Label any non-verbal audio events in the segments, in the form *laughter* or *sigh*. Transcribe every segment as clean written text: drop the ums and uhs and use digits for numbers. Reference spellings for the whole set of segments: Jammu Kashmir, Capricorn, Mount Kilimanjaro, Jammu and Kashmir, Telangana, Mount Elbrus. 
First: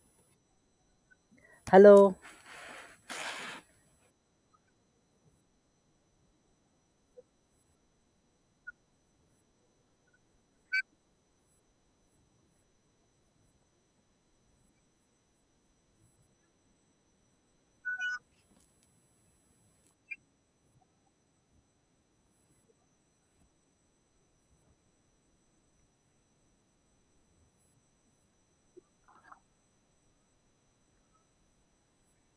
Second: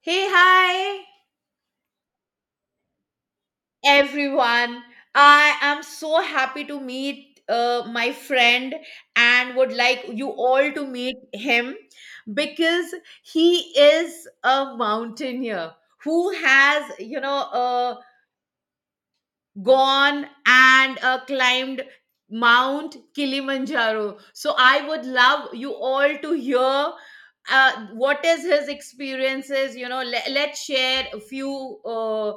Hey, hi Hello. everyone. I am so happy to meet my friend, and would like you all to meet him because he is a mountaineer who has, gone and climbed Mount Kilimanjaro. So I would love you all to hear what is his experiences. Let's share a few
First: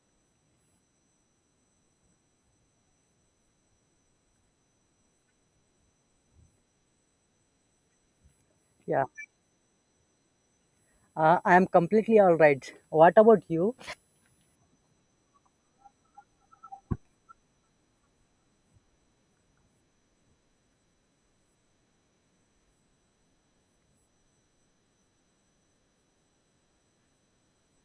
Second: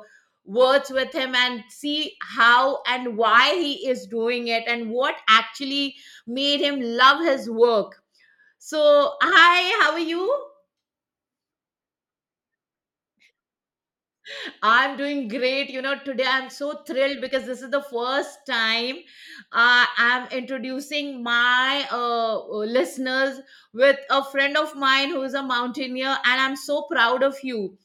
words with him and see how and why he is doing it and what actually made him love his work. Yeah, So, hi, how are you? I am completely all right. What about you? I'm doing great. You know, today I'm so thrilled because this is the first time I'm introducing my listeners with a friend of mine who is a mountaineer, and I'm so proud of you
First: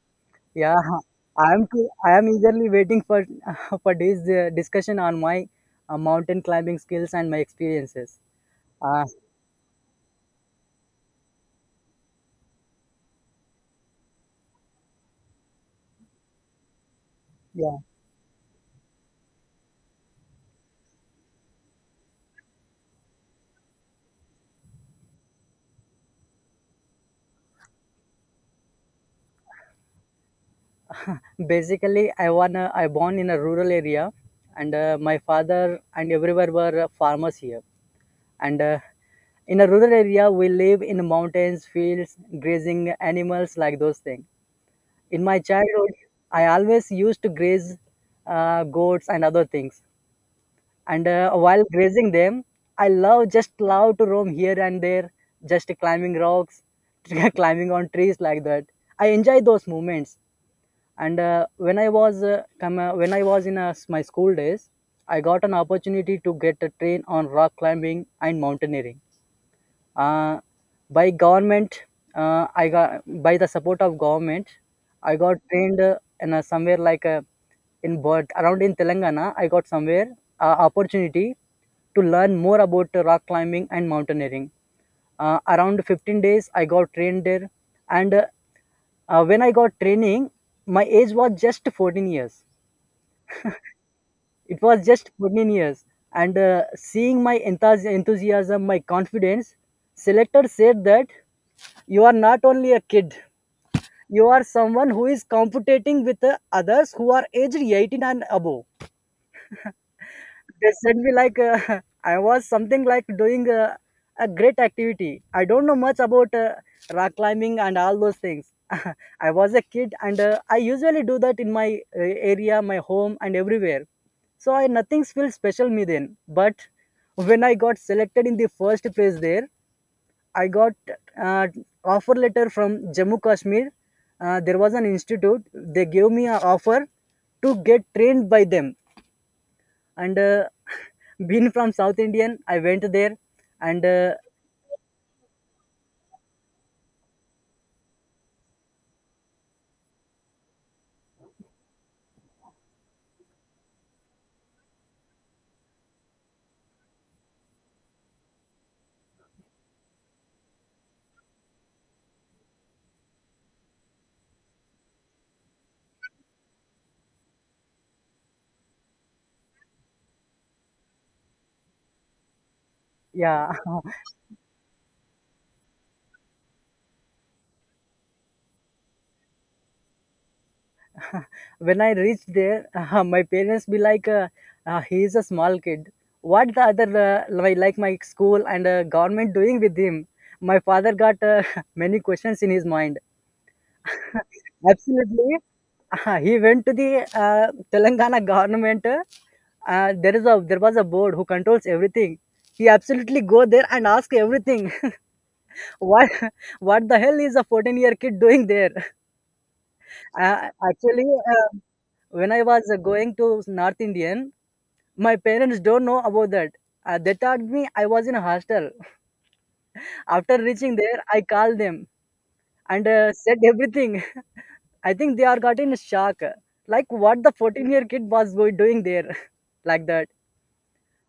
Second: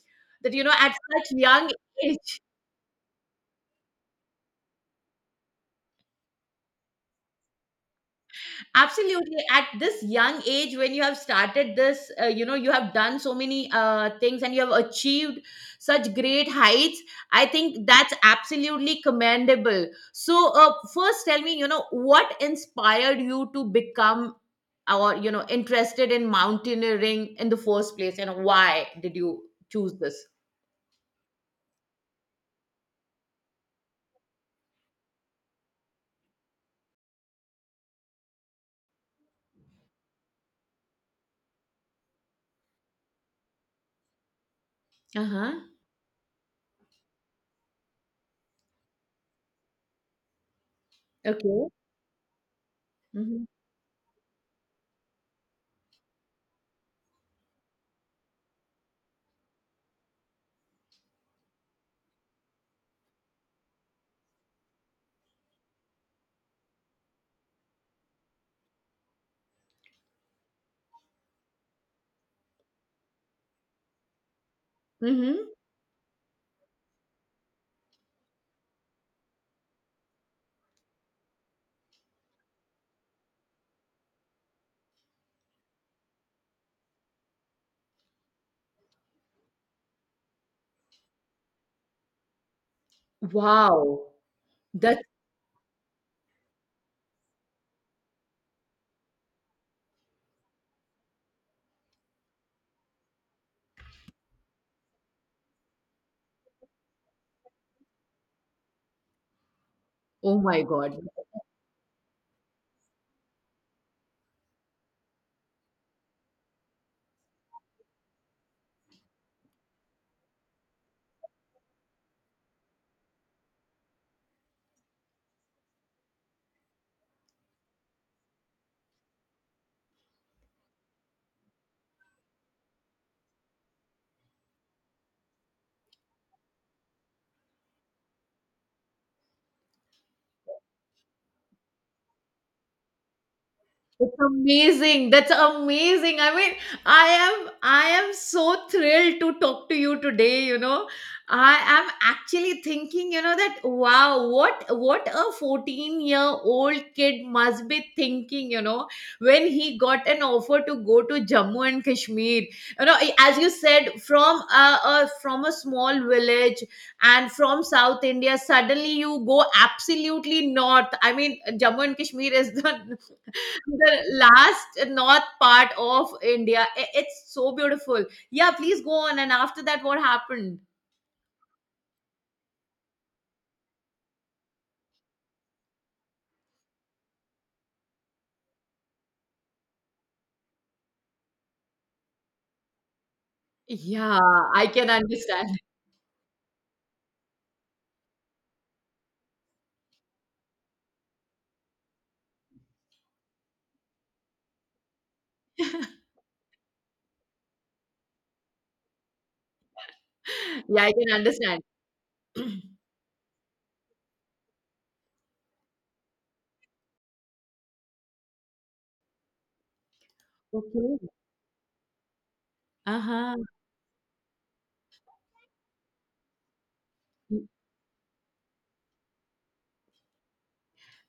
that you know Yeah, at such I am young too, I am age. eagerly waiting for *laughs* for this discussion on my mountain climbing skills and my experiences. Uh, Absolutely, at this young age when you have started this, you have done so many things and you have achieved such great heights. I yeah, think that's absolutely commendable. So first tell me, you know, what inspired you to become or, you know, interested in mountaineering in the first place, and why did you choose this? Basically, I born in a rural area, and my father and everywhere were farmers here. And in a rural area, we live in mountains, fields, grazing animals like those things. In my Uh-huh. childhood, I always used to graze goats and other things. And while Okay. grazing them, I love Mm-hmm. just love to roam here and there, just climbing rocks, *laughs* climbing on trees like that. I enjoy those moments. And when I was in my school days, I got an opportunity to get a train on rock climbing and mountaineering, uh, by government I got by the support of government. I got Mm-hmm. trained somewhere like in but around in Telangana. I got somewhere opportunity to learn more about rock climbing and mountaineering around 15 days. I got trained there, and when I got training, my age was just 14 years. Wow. It was That's just 14 years. And seeing my enthusiasm, my confidence, selector said that you are not only a kid. You are someone who is competing with others who are aged 18 and above. oh my They said god. me like *laughs* I was something like doing a great activity. I don't know much about rock climbing and all those things. *laughs* I was a kid, and I usually do that in my area, my home, and everywhere. So I nothing feels special me then. But when I got selected in the first place there, I got uh, offer letter from Jammu Kashmir. There was an institute. They gave me an offer to get trained by them. And *laughs* being from South Indian, I went there. And uh, It's amazing. That's amazing. I mean, I am so thrilled to talk to you today, you know. I am actually thinking, you know, that wow, what a 14-year-old kid must be thinking, you know, when he got an offer to go to Jammu and Kashmir. You know, as you said, from a from a small village and from South India, suddenly you go absolutely north. I mean, Jammu and Kashmir is yeah, the last north part of India. I- It's so beautiful. Yeah, please go on. And after that, what happened? *laughs* when I reached there, *laughs* my parents be like, "He is a small kid. What the other like my school and government doing with him?" My father got *laughs* many questions in his mind. Yeah, *laughs* I can Absolutely. understand. Uh-huh. He went to the Telangana government. There was a board who controls everything. He absolutely go there and ask everything. *laughs* *laughs* What what the hell is a 14 year kid doing there? Uh, Yeah, I actually, can uh, understand. when I *clears throat* was going to North Indian, my parents don't know about that. They told me I was in a hostel. *laughs* After reaching Okay. there, I called them and Uh huh. said everything. *laughs* I think they are got in shock. Like what the 14 year kid was doing there *laughs* like that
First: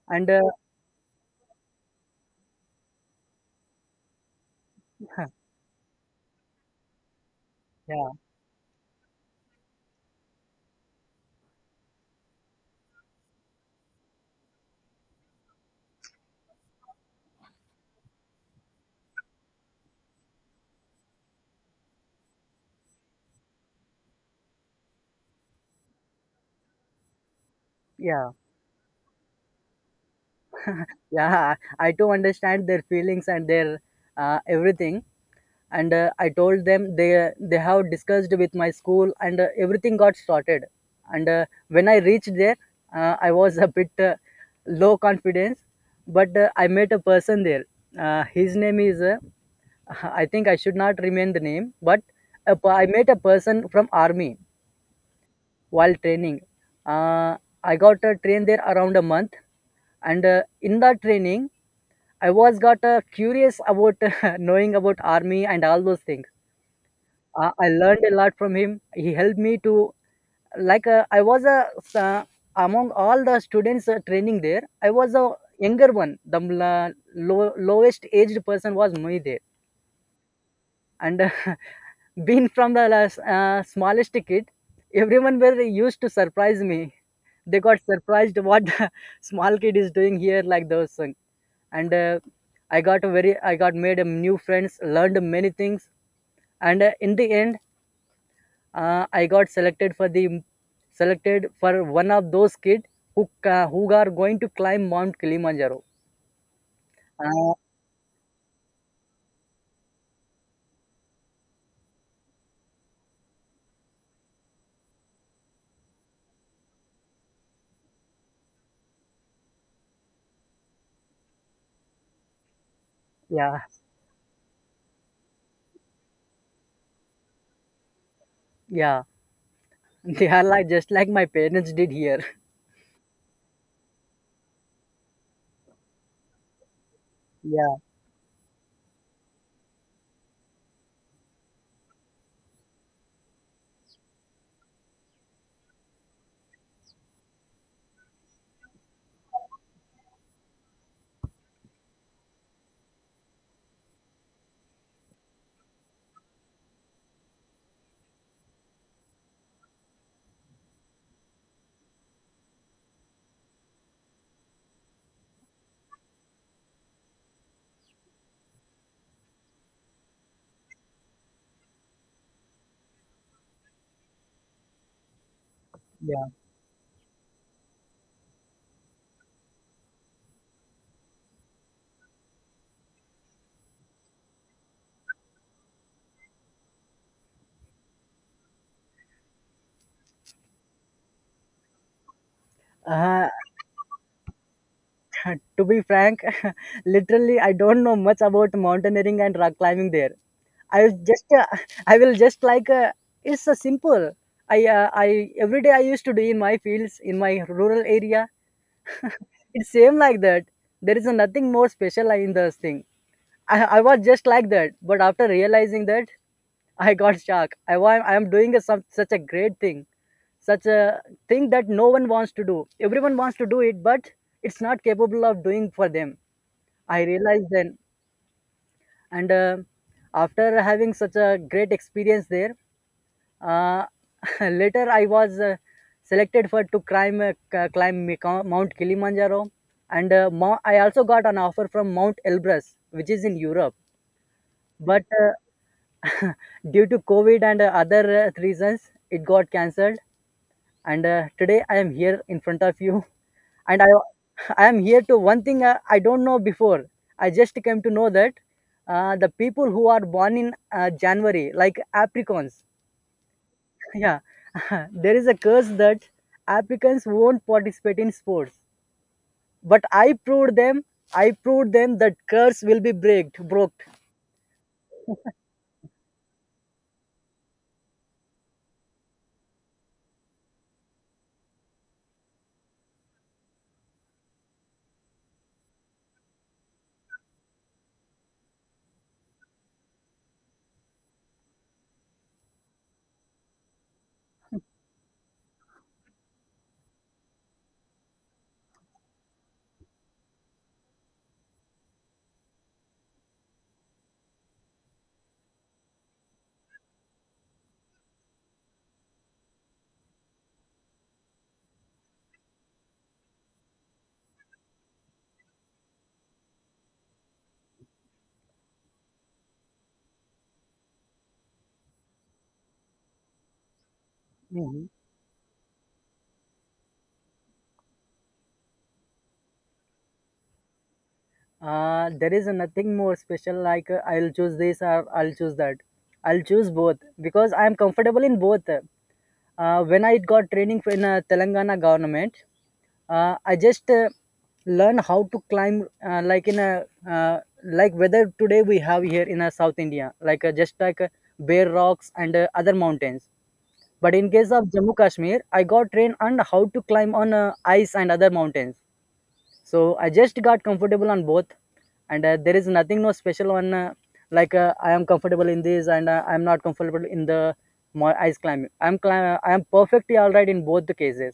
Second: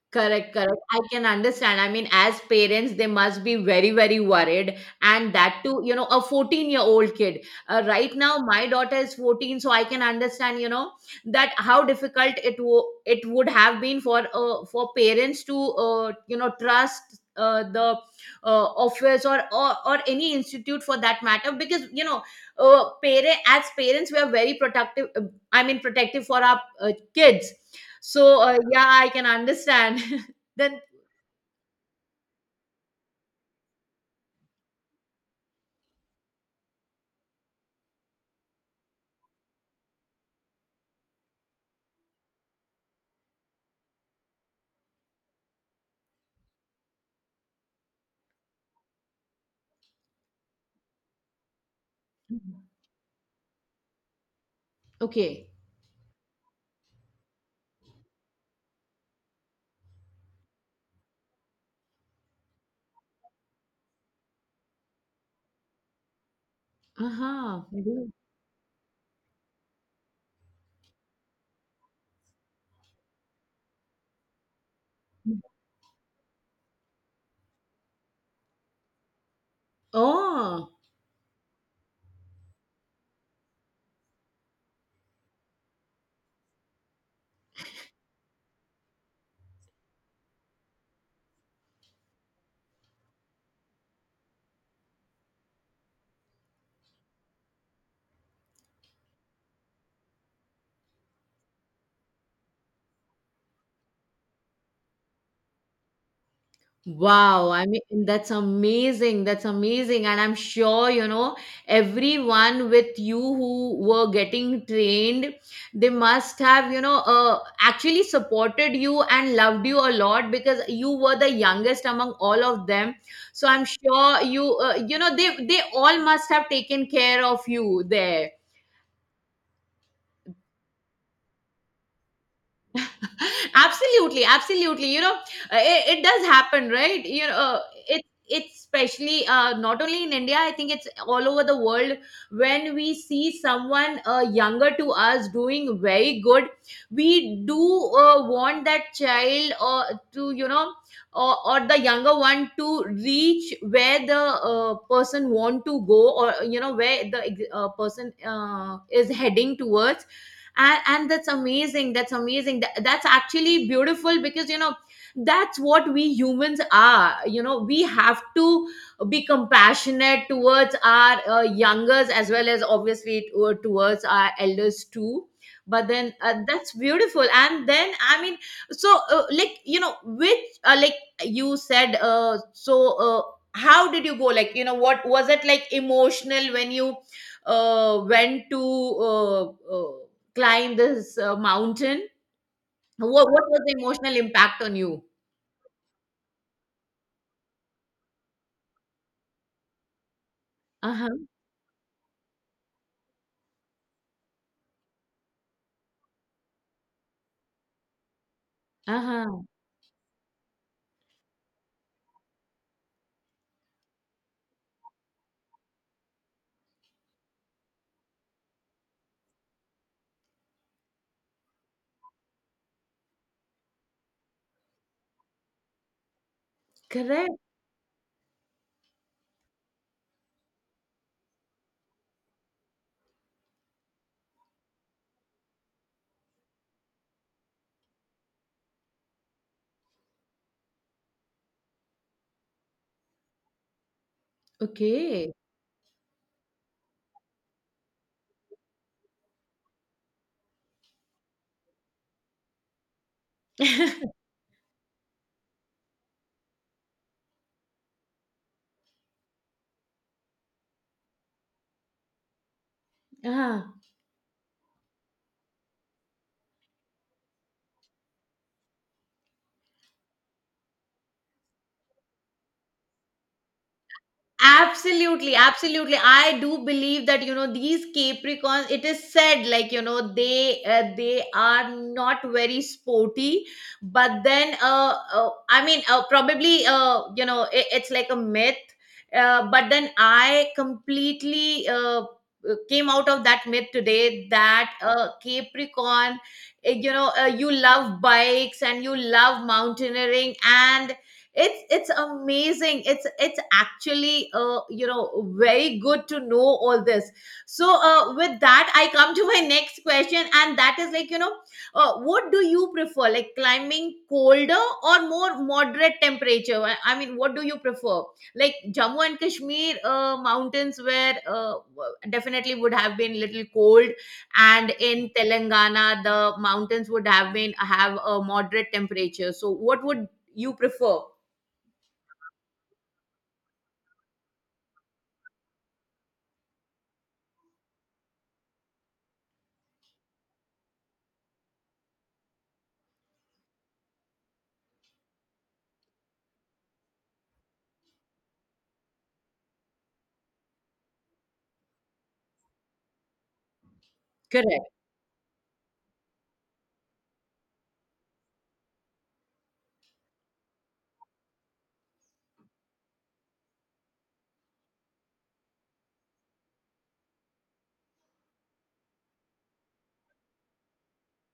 and. Uh, Correct, correct. I can understand. I mean, as parents, they must be very, very worried. And that too, you know, a 14-year-old kid. Yeah Right now, my daughter is 14, so I can understand, you know, that how difficult it would have been for parents to, you know, trust. The office or, or any institute for that matter, because you know parent as parents we are very protective, I mean protective for our kids. yeah So, yeah, I can understand. *laughs* Then, yeah *laughs* I do understand their feelings and their everything. And I told them they have discussed with my school, and everything got sorted. And when I reached there, I was a bit low confidence, but I met a person there. His name is *laughs* I think I should not remain the name, but I met a person from army. okay. While training, uh, I got trained there around a month, and in that training I was got curious about *laughs* knowing about army and all those things. Uh-huh. I learned Mhm. a lot from him. He helped me to like I was a uh, among all the students training there. I was a younger one. The lowest aged person was me there, Oh, and *laughs* being from the last, smallest kid, everyone were used to surprise me. They got surprised what *laughs* small kid is doing here like those things. And I got made a new friends, learned many things, and in the end, I got selected for the selected for one of those kids who ca who are going to climb Mount Kilimanjaro. wow. Uh, I mean, that's amazing. That's amazing. And I'm sure, you know, everyone with you who were getting trained, they must have, you know, actually supported you and loved you a lot because you were the youngest among all of them. So yeah, I'm sure you, you know, they all must have taken care of you there. yeah, *laughs* they are like just like my parents did here. *laughs* *laughs* Absolutely, absolutely. You know, it does happen, right? You know, Yeah, it it's especially, not only in India, I think it's all over the world. When we see someone younger to us doing very good, we do want that child, or to, you know, or the younger one to reach where the person want to go, or you know where the person is heading towards. And that's amazing, that's amazing. Th- that's actually beautiful, because you know that's what we humans are. You know, we have to be compassionate towards our youngers, as well as obviously towards our elders too. But then yeah. That's beautiful. And then I mean, so like you know, which like you said, how did you go? Like, you know, what was it like? Emotional, when you went to uh, climb this mountain. Uh, What was the emotional impact on you? *laughs* to be frank, *laughs* literally, I don't know much about mountaineering and rock climbing there. I was Uh huh. just, *laughs* I will just like, it's simple. I every day I used to do in my fields in my rural area. Uh huh. It's same like that. There is nothing more special in this thing. I was just like that, but after realizing that, *laughs* I got shocked. I am doing such a great thing, such a thing that no one wants to do. Everyone wants to do it, but it's not capable of doing for them. I Correct. realized then, and after having such a great experience there, uh, *laughs* later I was selected for to climb Mount Kilimanjaro, and I also got an offer from Mount Elbrus, which is in Europe. But Okay. uh, *laughs* due to COVID and other reasons, it got cancelled. And today I am here in front of you, and I *laughs* *laughs* I am here to one thing I don't know before. I just came to know that the people who are born in January, like Africans, uh *laughs* yeah, *laughs* there is a curse that Africans won't participate in sports. But I proved them. I proved them that curse will be breaked, broke. Absolutely, absolutely. I do believe that, you know, these Capricorns, it is said like, you know, they are not very sporty, but then I mean, probably, uh, you know, it's like a myth. But then I completely came out of that myth today, that Capricorn, you know, you love bikes and you love mountaineering, and it's amazing. It's actually, you know, very good to know all this. So with that I come to my next question, and that is, like, you know, what do you prefer, like climbing colder or more moderate temperature? I mean, what do you prefer? Like Jammu and Kashmir mountains, where definitely would have been little cold, and Mhm. in Telangana the mountains would have been have a moderate temperature. So what would you prefer? There is nothing more special like I'll choose this or I'll choose that. I'll choose both because I am comfortable in both. When I got training in Telangana government, I just learn how to climb like in a uh, like whether today we have here in South India like just like bare rocks and other mountains. But in case Correct. of Jammu Kashmir, I got trained on how to climb on ice and other mountains. So I just got comfortable on both. And there is nothing no special one I am comfortable in this and I am not comfortable in the my ice climbing. I am perfectly all right in both the cases.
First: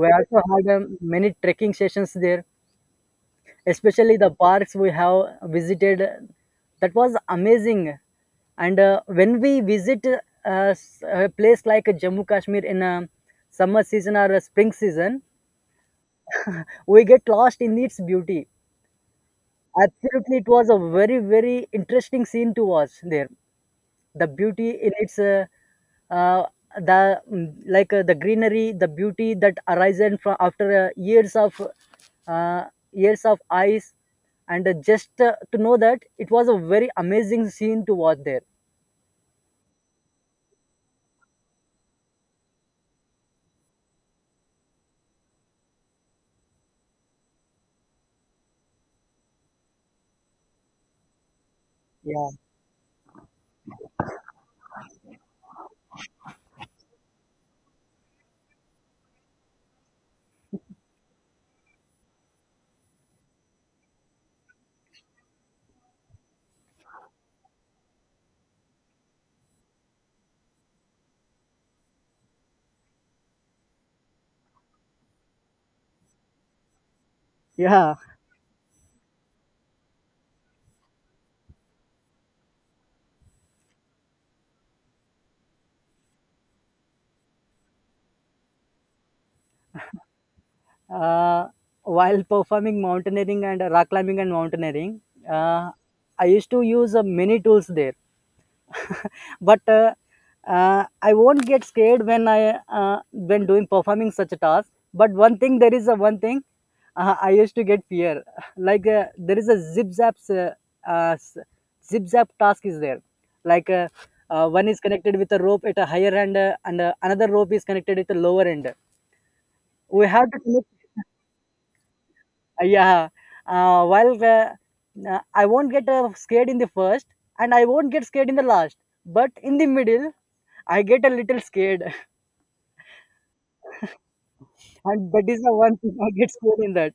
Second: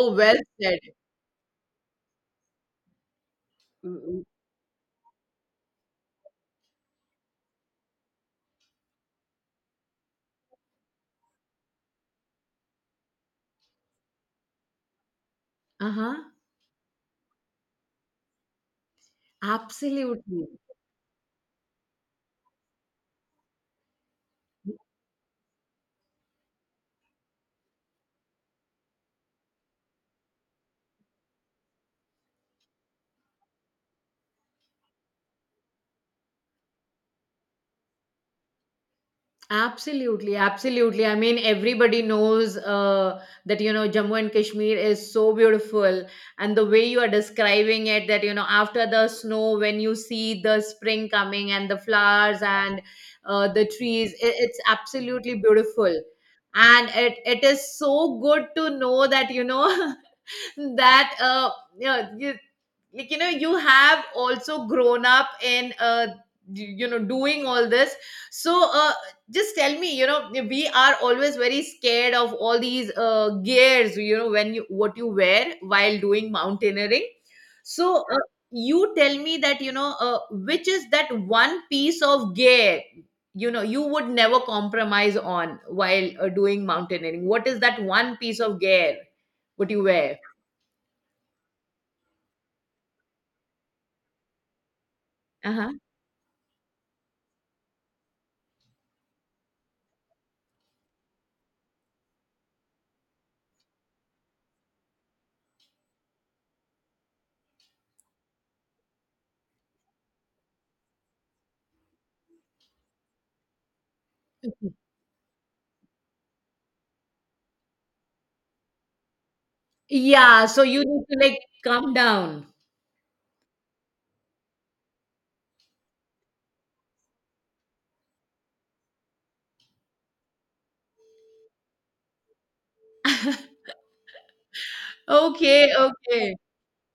We well also had said. Many trekking sessions there, especially Mm. the parks we have visited. That was amazing. And when we visit a place like Jammu Kashmir in a summer season or a spring season, Uh-huh. we get lost in its beauty. Absolutely, it Absolutely. was a very, very interesting scene to watch there. The beauty in its, uh, the mm, like the greenery, the beauty that arises from after uh, years of ice, and just to know that, it was a very amazing scene to watch there. Absolutely. Absolutely. I mean, everybody knows that, you know, Jammu and Kashmir is so beautiful. And the way you are describing it, that, you know, after the snow, when you see the spring coming and the Yeah, flowers and the trees, it's absolutely beautiful. And it is so good to know that, you know, *laughs* that yeah, like you know, you have also grown up in you know doing all this. So uh, just tell me, you know, we are always very scared of all these gears, you know, when you what you wear while doing mountaineering. yeah. So you tell me that, you know, which is that one piece of gear, you know, you would never compromise on while doing mountaineering? What is that one piece of gear what you wear? Uh, while performing mountaineering and rock climbing and mountaineering, uh, I used to use many tools there. But I won't get scared when I when doing performing such a task. But one thing, there is a one thing I used to get fear, *laughs* like there is a zip zap uh, s- zip zap task is there, like one is connected with a rope at a higher end, and another rope is connected at a lower end. We have to Yeah, so connect, you need to like calm down. Yeah. While I won't get scared in the first, and I won't get scared in the last, but in the middle I get a little scared. *laughs* *laughs* And that is the Okay, one thing I get okay. scared in that.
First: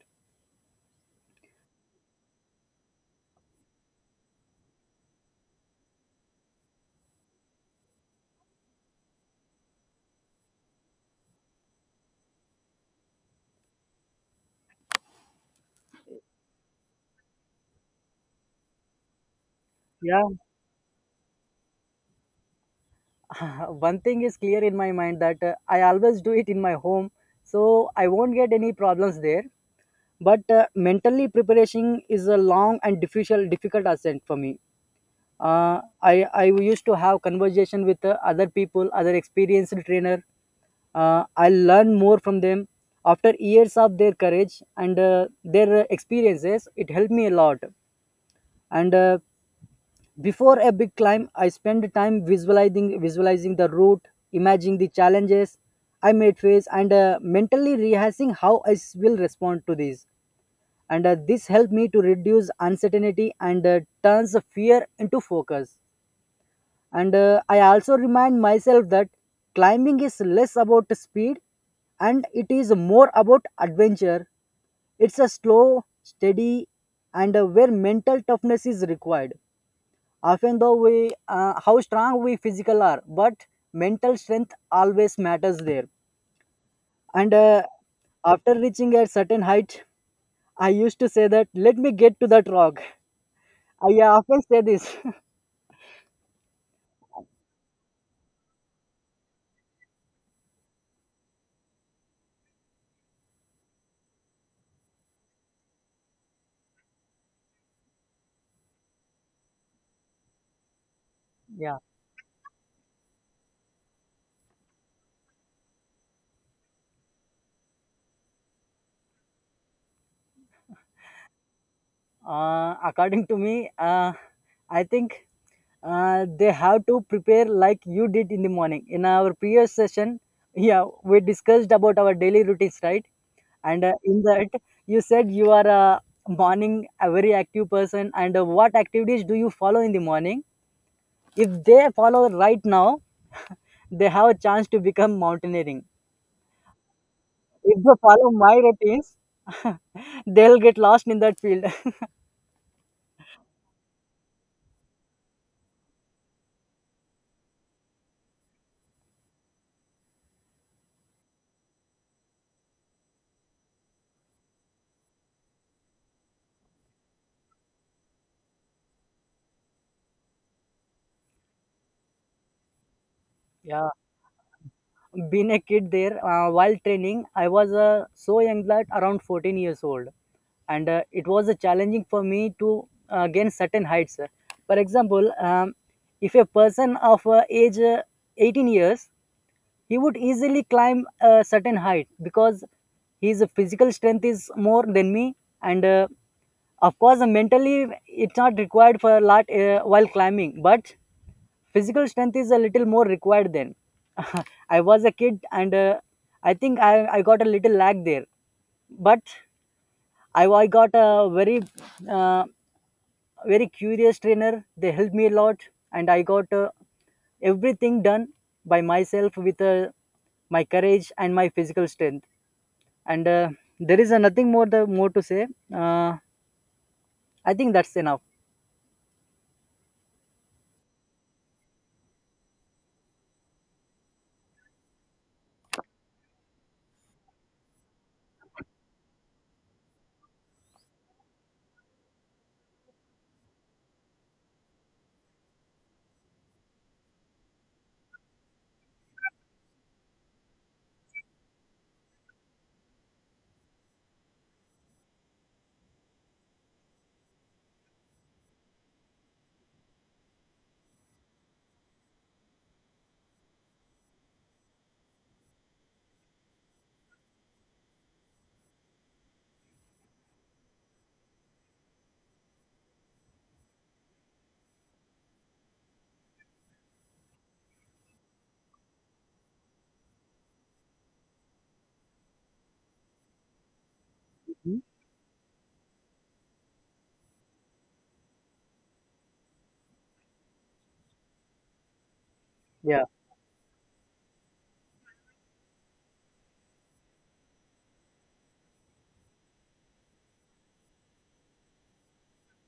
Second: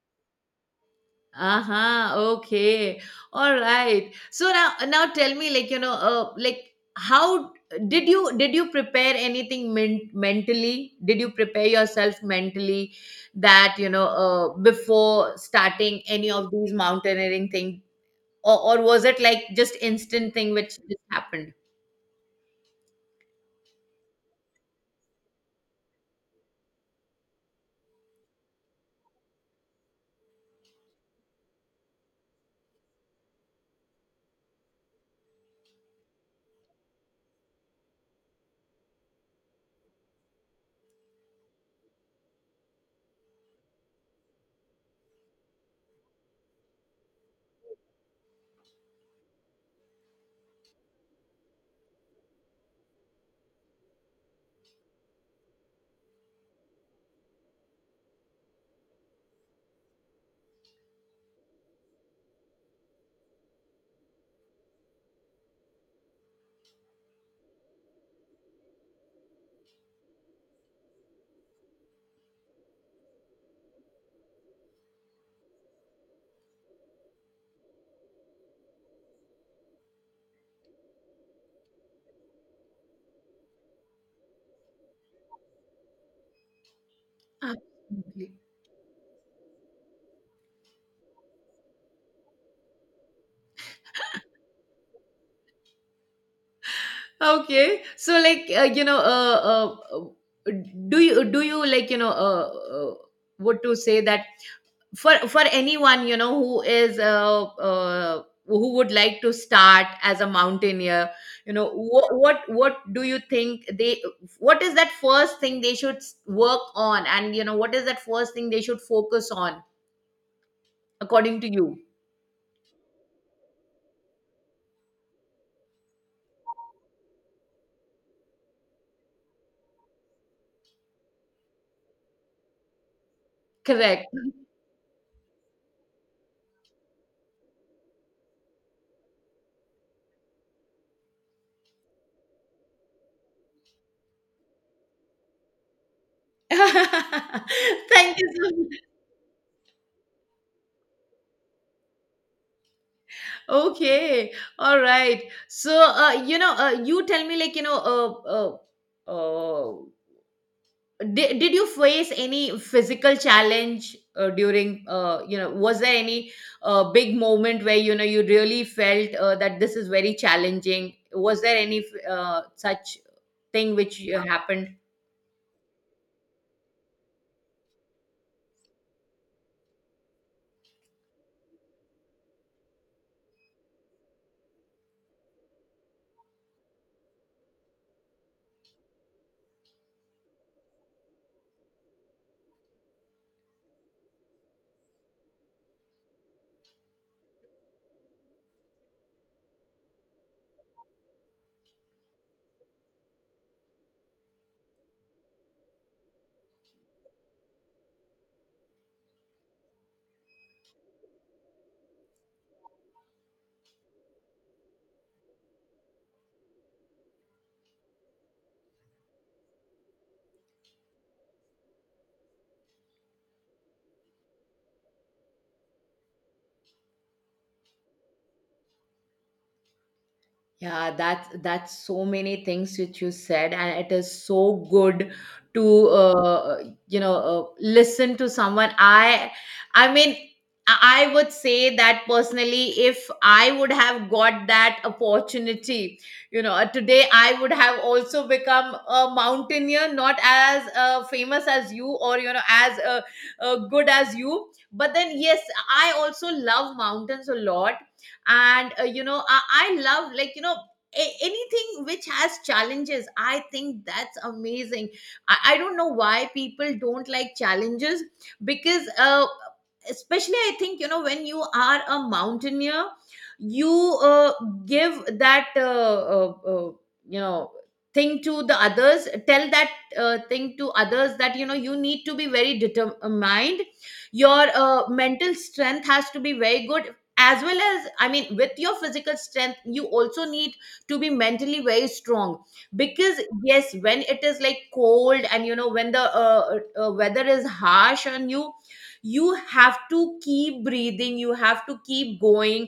Uh-huh, okay. All right. So now now tell me, like, you know, how did you prepare anything mentally? Did you prepare yourself mentally that, you know, before starting any of these mountaineering thing? Or was it like just Yeah. instant thing which just happened? *laughs* One thing is clear in my mind that I always do it in my home, so I won't get any problems there. But mentally preparation is a long and difficult ascent for me. Uh, I I used to have conversation with other people, other experienced trainer. I learn more from them after years of their courage and their experiences. It helped me a lot. And Before a big climb, I spend time visualizing the route, imagining the challenges I may face, and mentally rehearsing how will respond to these. And this helped me to reduce uncertainty and turns the fear into focus. And I also remind myself that climbing is less about speed and it is more about adventure. It's a slow, steady, and where mental toughness is required. Often, though, we how strong we physical are, but mental strength always matters there. And Absolutely. after reaching a certain height, I used to say that let me get to that rock. I often say this. Okay. So like you know, uh, do you like, you know, what to say that, for anyone, you know, who is, who would like to start as a mountaineer, you know, *laughs* Yeah. What do you think they, what is that first thing they should work on, and you know what is that first thing they should focus on according to you? According to me, I think they have to prepare like you did in the morning. In our previous session, yeah, we discussed about our daily routines, right? And Correct. in that, you said you are a morning a very active person. And what activities do you follow in the morning? If they follow right now, they have a chance to become mountaineering. *laughs* If they Thank follow you so. my routines, *laughs* they'll get lost in that field. Okay, all right. So, you know, you tell me, like, you know, uh, did you face any physical challenge during, you know, was there any big moment where, you know, you really felt that this is very challenging? Was there any such *laughs* thing Yeah, which happened? being a kid there while training, I was so young that around 14 years old, and it was challenging for me to gain certain heights. For example, if a person of age 18 years, he would easily climb a certain height because his physical strength is more than me, and of course, mentally it's not required for a lot while climbing, but physical strength is a little more required then. *laughs* I was a kid, and I think I got a little lag there, but I got a very uh, very curious trainer. They helped me a lot, and I got everything done by myself with my courage and my physical strength. And there is nothing more to say. Uh, I think that's enough. Yeah, that's so many things which you said, and it is so good to you know listen to someone. I mean, I would say that personally, if I would have got that opportunity, you know, today I would have also become a mountaineer, not as famous as you, or you know as good as you. But then, yes, I also love mountains a lot, and you know, I love, like, you know, anything which has challenges. I think that's amazing. I don't know why people don't like challenges, because especially I think, you know, when you are a mountaineer, you give that you know thing to the others, tell that thing to others that, you know, you need to be very determined. Your Mhm. Mental strength has to be very good, as well as I mean with your physical strength you also need to be mentally very strong. Yeah, Because yes, when it is like cold, and you know when the weather is harsh on you, you have to keep breathing, you have to keep going.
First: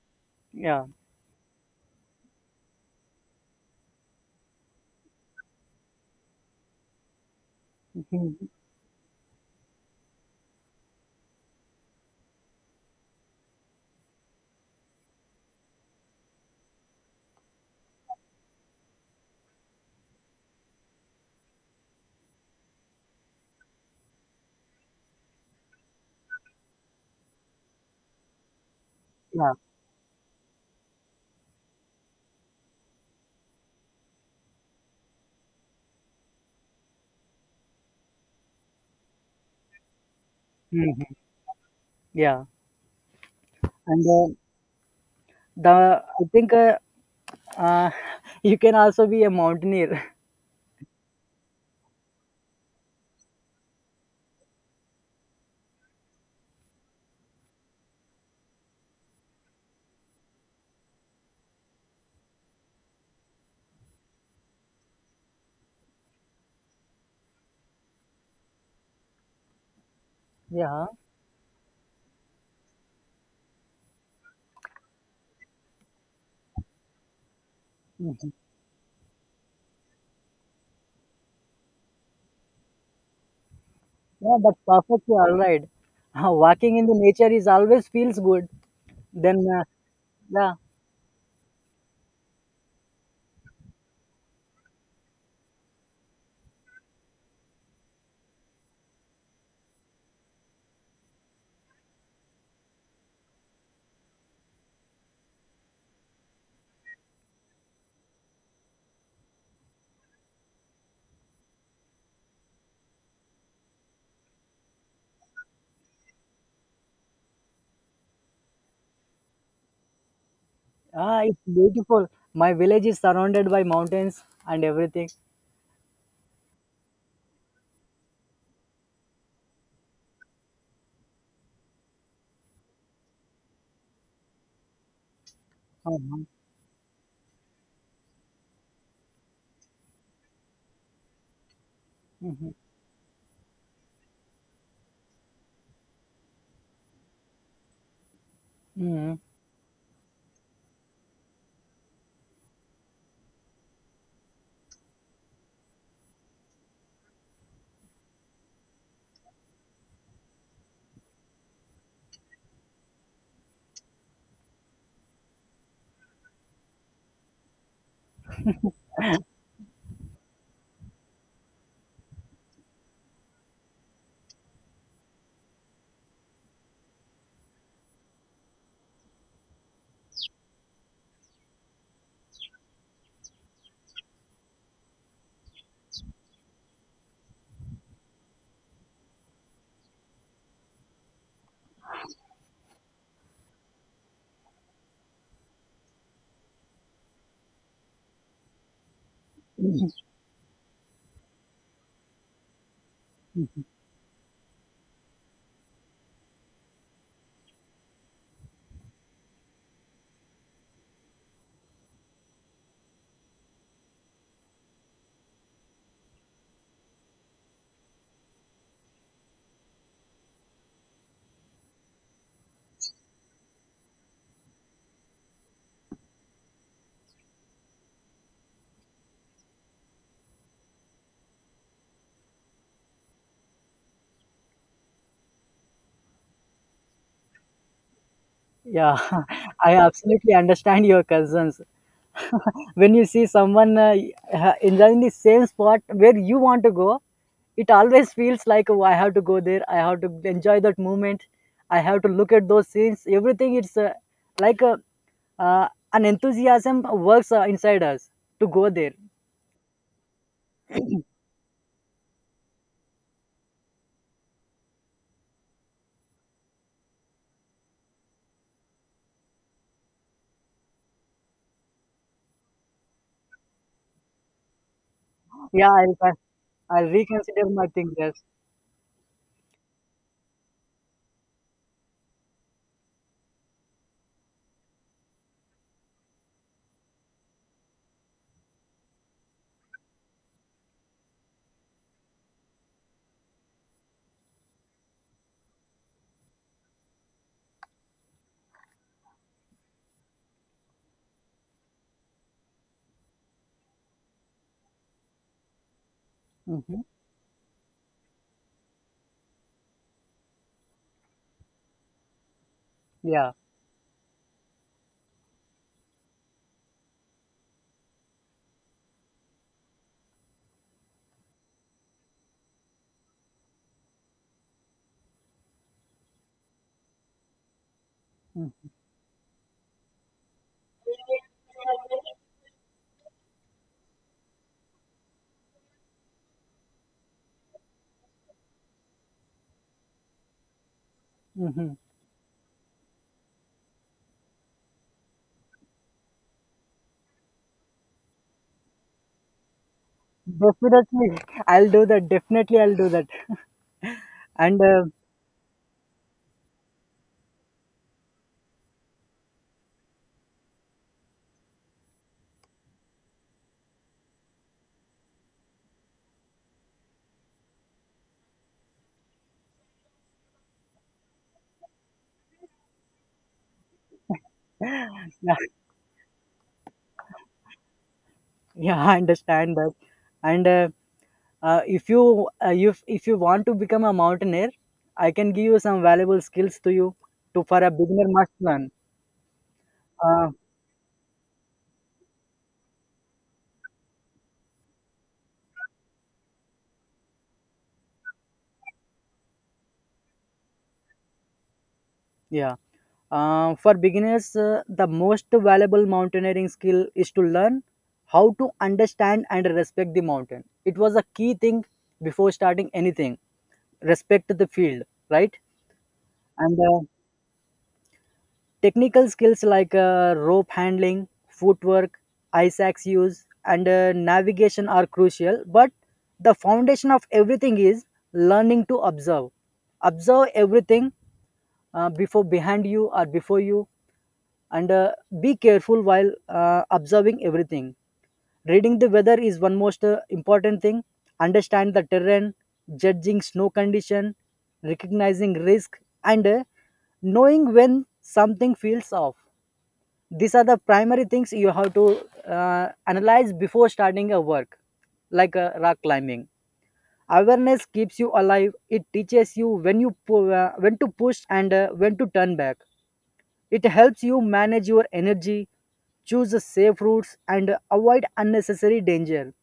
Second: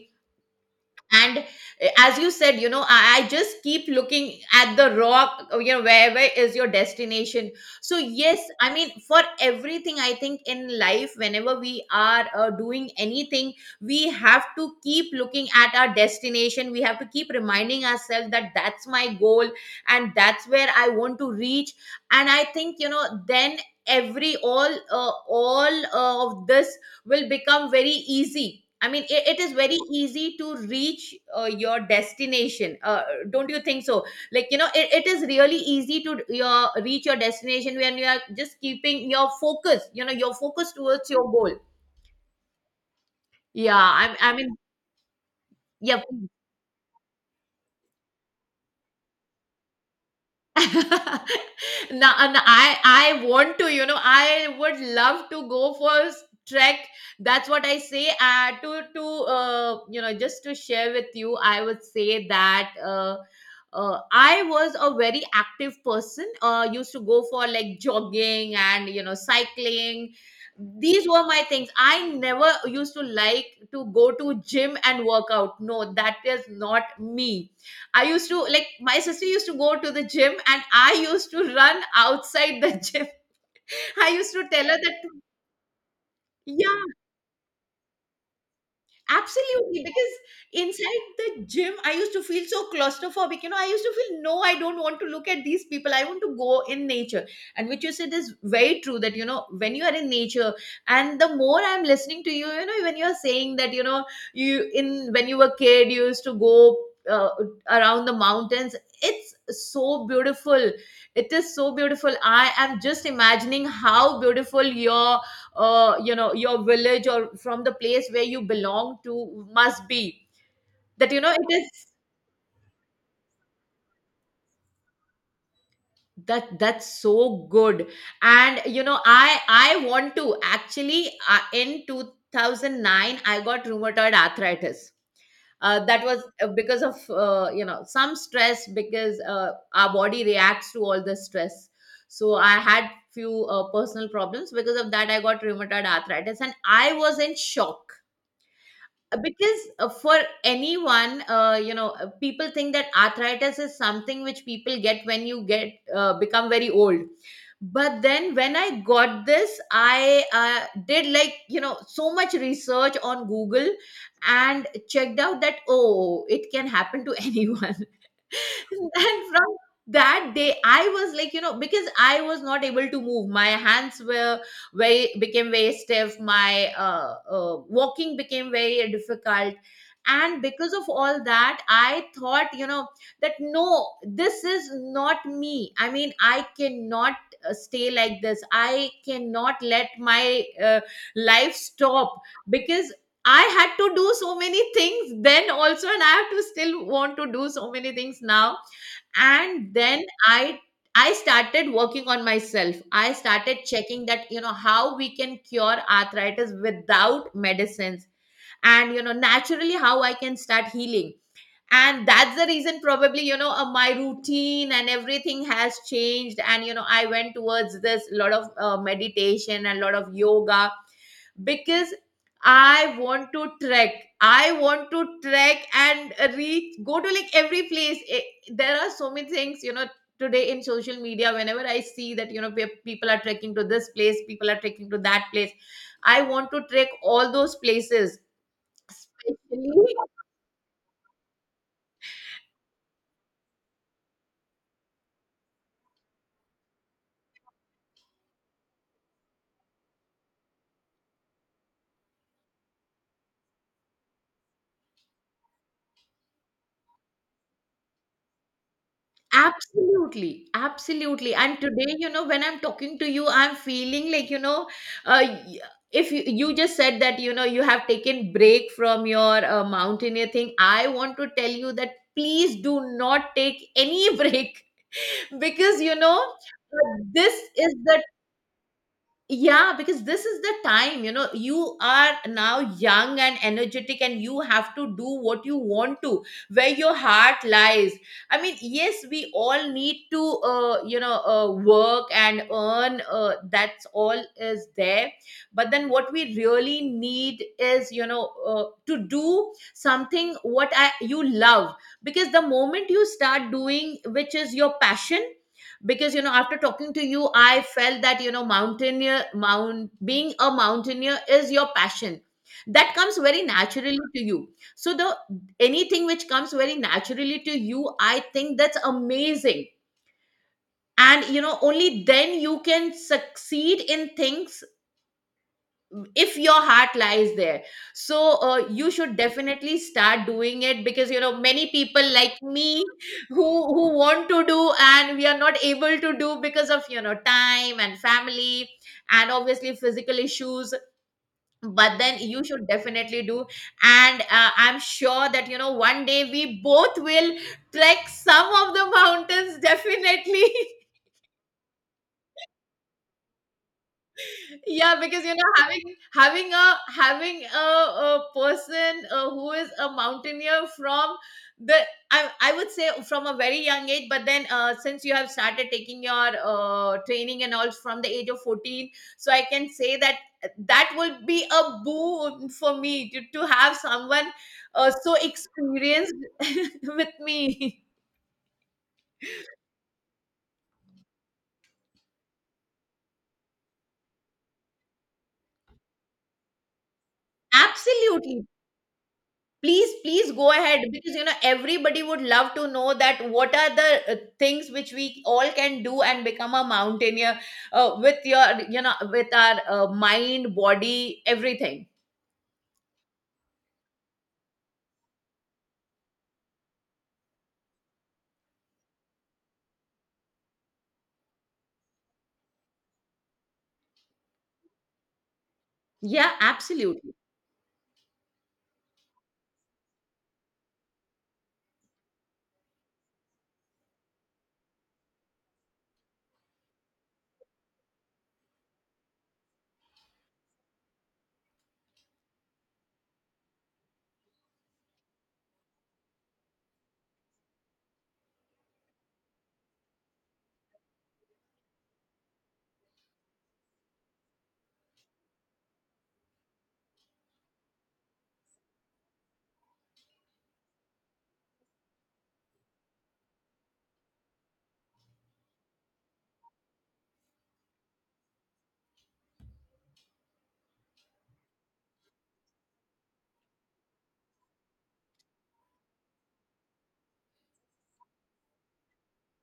yeah, And as you said, you know, I just keep looking at the rock, you know, where is your destination. So yes, mhm, I mean for everything, I think in life, whenever we are doing anything, we have to keep looking at our destination. We have to keep reminding ourselves that that's my goal, and that's where I want to reach. And I think, you know, then every all of this will become very easy. I mean, it is yeah, very easy to reach your destination. Don't you think so? Like, you know, it is really easy to your reach your destination when you are just keeping your focus, you know, your focus towards mhm, your goal. yeah. Yeah, And I mean, yeah, the I think uh, *laughs* you can also be a mountaineer. *laughs* *laughs* now, and I want to, you know, I would love to go for trek. That's what I say. To you know, just to share with you, I would say that. I was a very active person. Used to go for like jogging and you know cycling. Yeah, These were my things. I never used to like to go to gym and work out. No, that is not me. I used mhm, to like my sister used to go to the gym and I used to run outside the *laughs* gym. I used yeah, to that's tell her that, perfectly all right. *laughs* Walking yeah, in the nature is always feels good. Then absolutely, Yeah, because inside the gym, I used to feel so claustrophobic. You know, I used to feel, no, I don't want to look at these people. I want to go in nature. And which you said is very true that, you know, when you are in nature, and the more I'm listening to you, you know, when you're saying that, you know, you in when you were kid, you used to go uh, around the mountains. It's so beautiful. It is so beautiful. I am just imagining how beautiful your you know your village or from the place where you belong to must be, that ah, you know it's it is, beautiful. My village is surrounded by mountains and everything. that's so good. And you know I want to actually, in 2009 I got rheumatoid arthritis. That was Mhm. Because of, you know, some stress, because our body reacts to all the stress. So Mhm. I had few personal problems. Because of that I got rheumatoid arthritis and I was in shock, Mhm. because for anyone, you know, people think that arthritis is something which people get when you get become very old. But then when I got this I did like you know so much research on Google and checked out that, oh, it can happen to anyone. *laughs* And from that day I was like, you know, because I was not able to move, my hands were very became very stiff, my walking became very difficult. And because of all that I thought, you know, that no, this is not me. I mean, I cannot stay like this. I cannot let my life stop, because I had to do so many things then also, and I have to still want to do so many things now. And then I started working on myself. I started checking that, you know, how we can cure arthritis without medicines, and you know naturally how I can start healing. And that's the reason probably, you know, my routine and everything has changed, and you know I went towards this lot of meditation and lot of yoga, because I want to trek. I want to trek and reach, go to like every place. Eh, there are so many things, you know, today in social media, whenever I see that, you know, people are trekking to this place, people are trekking to that place. I want to trek all those places, Yeah, *laughs* I especially. absolutely understand your concerns. *laughs* When you see someone enjoying the same spot where you want to go, it always feels like, oh, I have to go there, I have to enjoy that moment, I have to look at those scenes, everything. It's like uh, an enthusiasm works inside us to go there. Absolutely, absolutely. And today, you know, when I'm talking to you, I'm feeling like, you know, uh, y- if you, you just said that, you know, you have taken break from your mountaineer thing, I want to tell you that please do not take any *laughs* break, yeah because, you i'll, I'll know, I'll this reconsider my is thing. the, Yes. yeah, because this is the time, you know, you are now young and energetic and you have to do what you want to, where your heart lies. I mean yes, we all need to, you know, work and earn, that's all is there. But then what we really need is, you know, to do something what I, you love, because the moment you start doing which is your passion, because you know after Hmm. talking to you I felt that, you know, mountaineer mount being a mountaineer is your passion, that comes Yeah. very naturally to you. So the anything which comes very naturally to you, I think that's amazing. And you know only then you can succeed in things, if your heart lies there. So you should definitely start doing it, because you know many people like me, who want to do and we are not able to do because of, you know, time and family, and obviously physical issues. Mm-hmm. But then you should definitely do. And I'm sure that, you know, one day we both will trek some of the mountains definitely. *laughs* Definitely I'll do that, definitely I'll do that. And Yeah, because you know having a person who is a mountaineer from the, I would say from a very young age, but then since you have started taking your training and all from the age of 14, so I can say that that will be a boon for me to have someone so yeah, experienced *laughs* with me. *laughs* yeah, I understand that. And if you if you want to become a mountaineer, I can give you some valuable skills to you to for a beginner must Absolutely. learn. Please, Uh, please go ahead because, you know, everybody would love to know that what are the things which we all can do and become a mountaineer with your, you know, with our mind, body, everything. yeah. For beginners, the most valuable mountaineering skill is to learn how to understand and respect the mountain. It was a key thing before starting anything. Respect the field, right? Yeah, And absolutely. technical skills like rope handling, footwork, ice axe use, and navigation are crucial, but the foundation of everything is learning to observe. Observe everything before behind you or before you, and be careful while observing everything. Reading the weather is one most important thing. Understand the terrain, judging snow condition, recognizing risk, and knowing when something feels off, these are the primary things you have to analyze before starting a work like rock climbing. Awareness keeps you alive, it teaches you when to push and when to turn back. It helps you manage your energy, choose the safe routes, and avoid unnecessary danger,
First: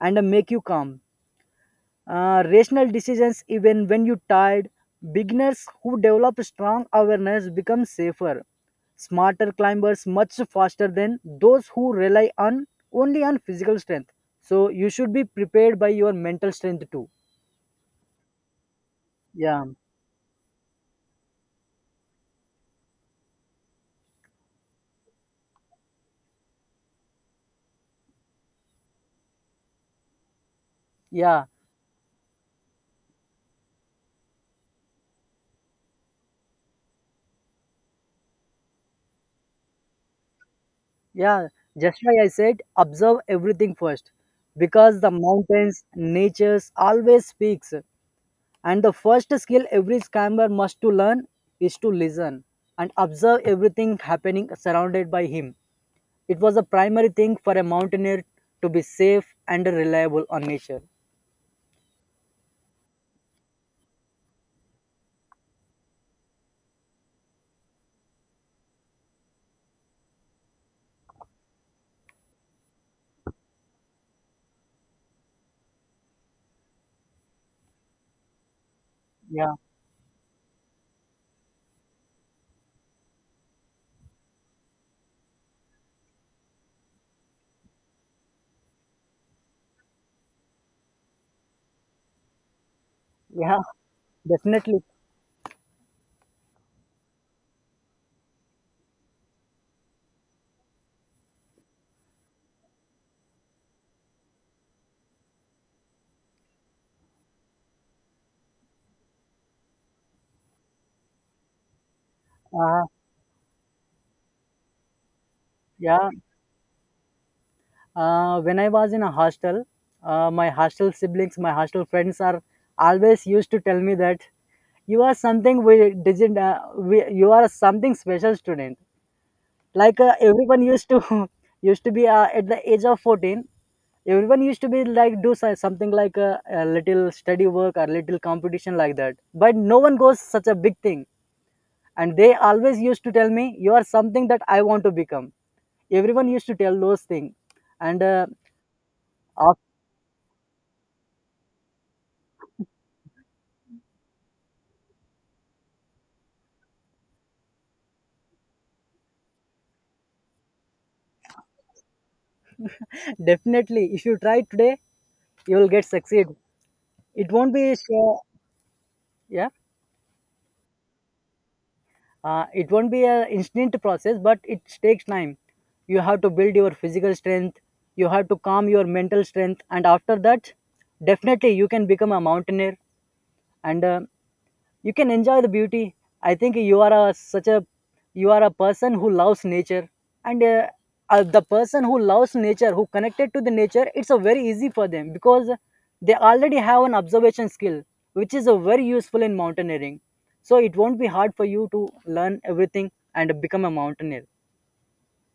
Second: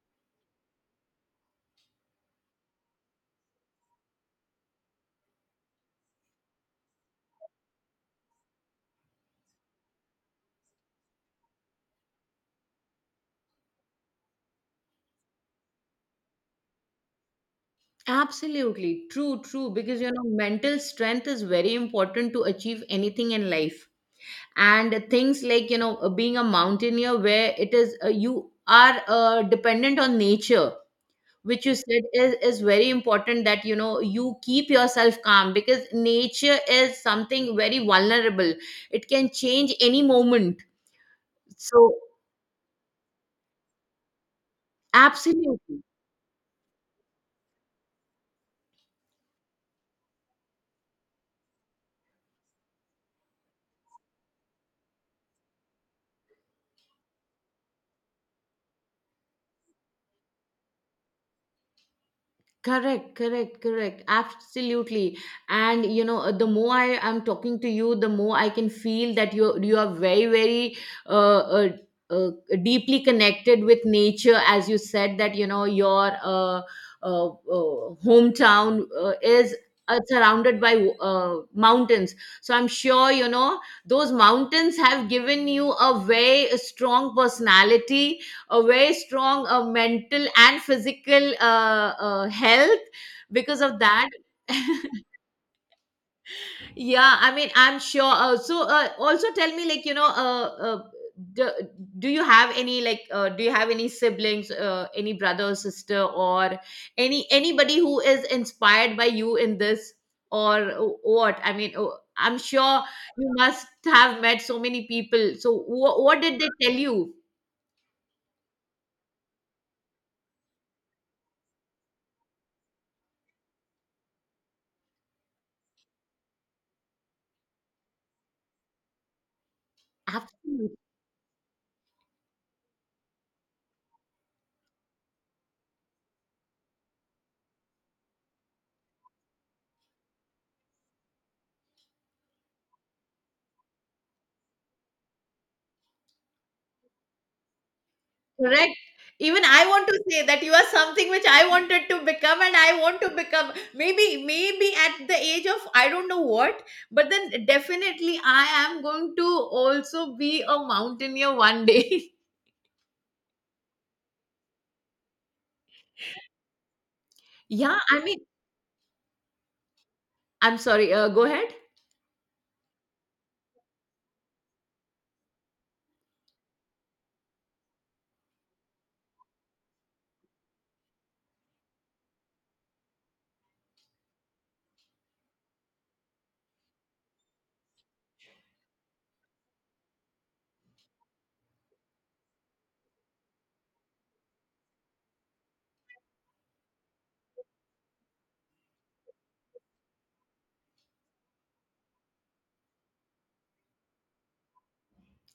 and make you calm. Rational decisions even when you tired. Beginners who develop strong awareness become safer, smarter climbers much faster than those who rely on only on physical strength. So you should be prepared by your mental strength too. Absolutely true, Yeah, true. Because, you know, mental strength is very important to achieve anything in life. And things like, you know, being a mountaineer, where it is you are dependent on nature, yeah, which you said is very important, that you know you keep yourself calm, because nature is something very vulnerable. It can change any moment. yeah, So just why I said observe everything first, because the mountains absolutely. natures always speaks. And the first skill every climber must to learn is to listen and observe everything happening surrounded by him. It was a primary thing for a mountaineer to be safe and reliable on nature. Correct, correct, correct. Absolutely. And you know, the more I am talking to you, the more I can feel that you are very, very uh, uh, uh, deeply connected with nature. As you said that you know your uh, hometown Yeah, is surrounded by mountains. So I'm sure you know those mountains have given you a very strong personality, a very strong mental and physical health, yeah. because of that. Definitely. *laughs* Yeah, I mean, I'm sure. So also tell me, like, you know, do, do you have any, like, do you have any siblings, any brother or sister, or anybody who is inspired by you in this? Or what I mean, I'm sure Uh, you must have met so many people, so yeah. what did they tell you? When I was in a hostel, my hostel siblings, my hostel friends are always used to tell me that you are something we didn't. You are something special student. Like everyone Absolutely. used to *laughs* used to be at the age of 14. Everyone used to be like do something like a little study work or little competition like that. But no one goes such a big thing. And they always used to tell me you are something that I want to become. Everyone used to tell those things. And Correct. Even af- I want to say that you are something which I wanted to become, and I want to become maybe, maybe at the age of I don't know what, but then definitely I am going to also be a mountaineer one day. *laughs* definitely if you try today you will get succeed. It *laughs* won't be Yeah, I mean, sure. Yeah. I'm sorry, go ahead. It won't be an instant process but it takes time. You have to build your physical strength, you have to calm your mental strength, and after that definitely you can become a mountaineer. And you can enjoy the beauty. I think you are a, such a, you are a person who loves nature. And the person who loves nature who connected to the nature, it's a very easy for them because they already have an observation skill which is a very useful in mountaineering. So it won't be hard for you to learn everything and become a mountaineer.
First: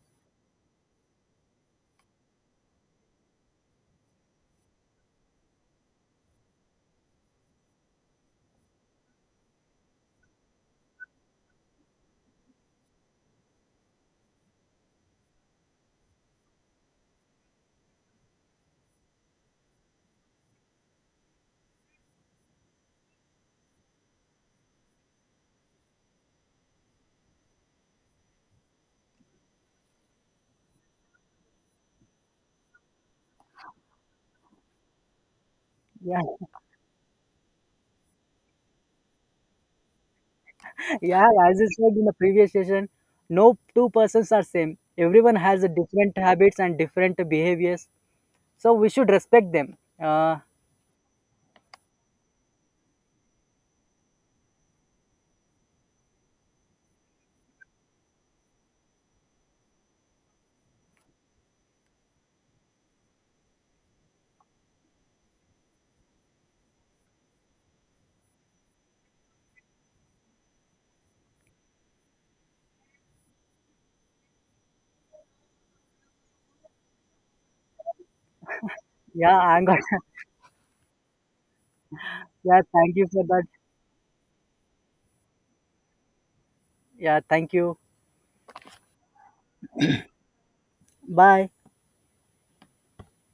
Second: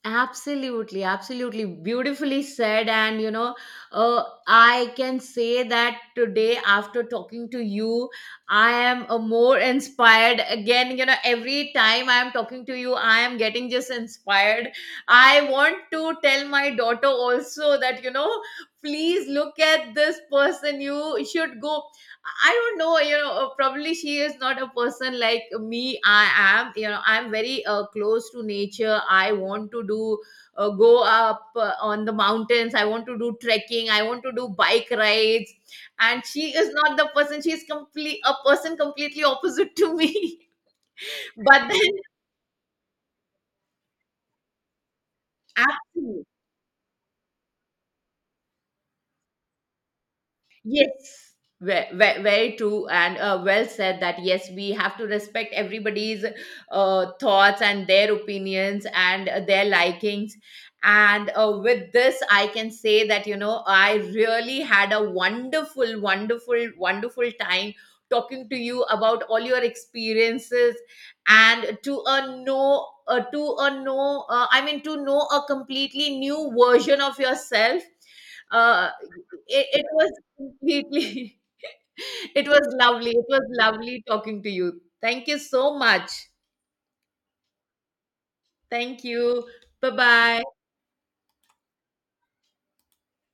Absolutely, absolutely. Beautifully said. And, you know, I can say that today, after talking to you, I am more inspired. Again, you know, every time I am talking to you, I am getting just inspired. I want to tell my daughter also that, you know, please look at this person. You should go. I don't know, you know, probably she is not a person like me. I am, you know, I'm very close to nature. I want to do, go up on the mountains. I want to do trekking. I want to do bike rides. Yeah, And she is not the person. She is complete, a person completely opposite to me. *laughs* yeah, *laughs* as I But then, said in the previous session, no two persons are same, everyone has a different absolutely. habits and different behaviors, so we should respect them. uh, Yes, very true. And well said, that yes, we have to respect everybody's thoughts and their opinions and their likings. And with this, I can say that, you know, I really had a wonderful, wonderful, wonderful time talking to you about all your experiences, and to a no. To a know, I mean, to know a completely new version of yourself. Uh, Yeah, I'm it, gonna. it *laughs* was completely. *laughs* It Yeah, was thank you lovely. for It that. was lovely talking to you. Thank you so much. Yeah, thank you. Thank you. Bye bye. Bye.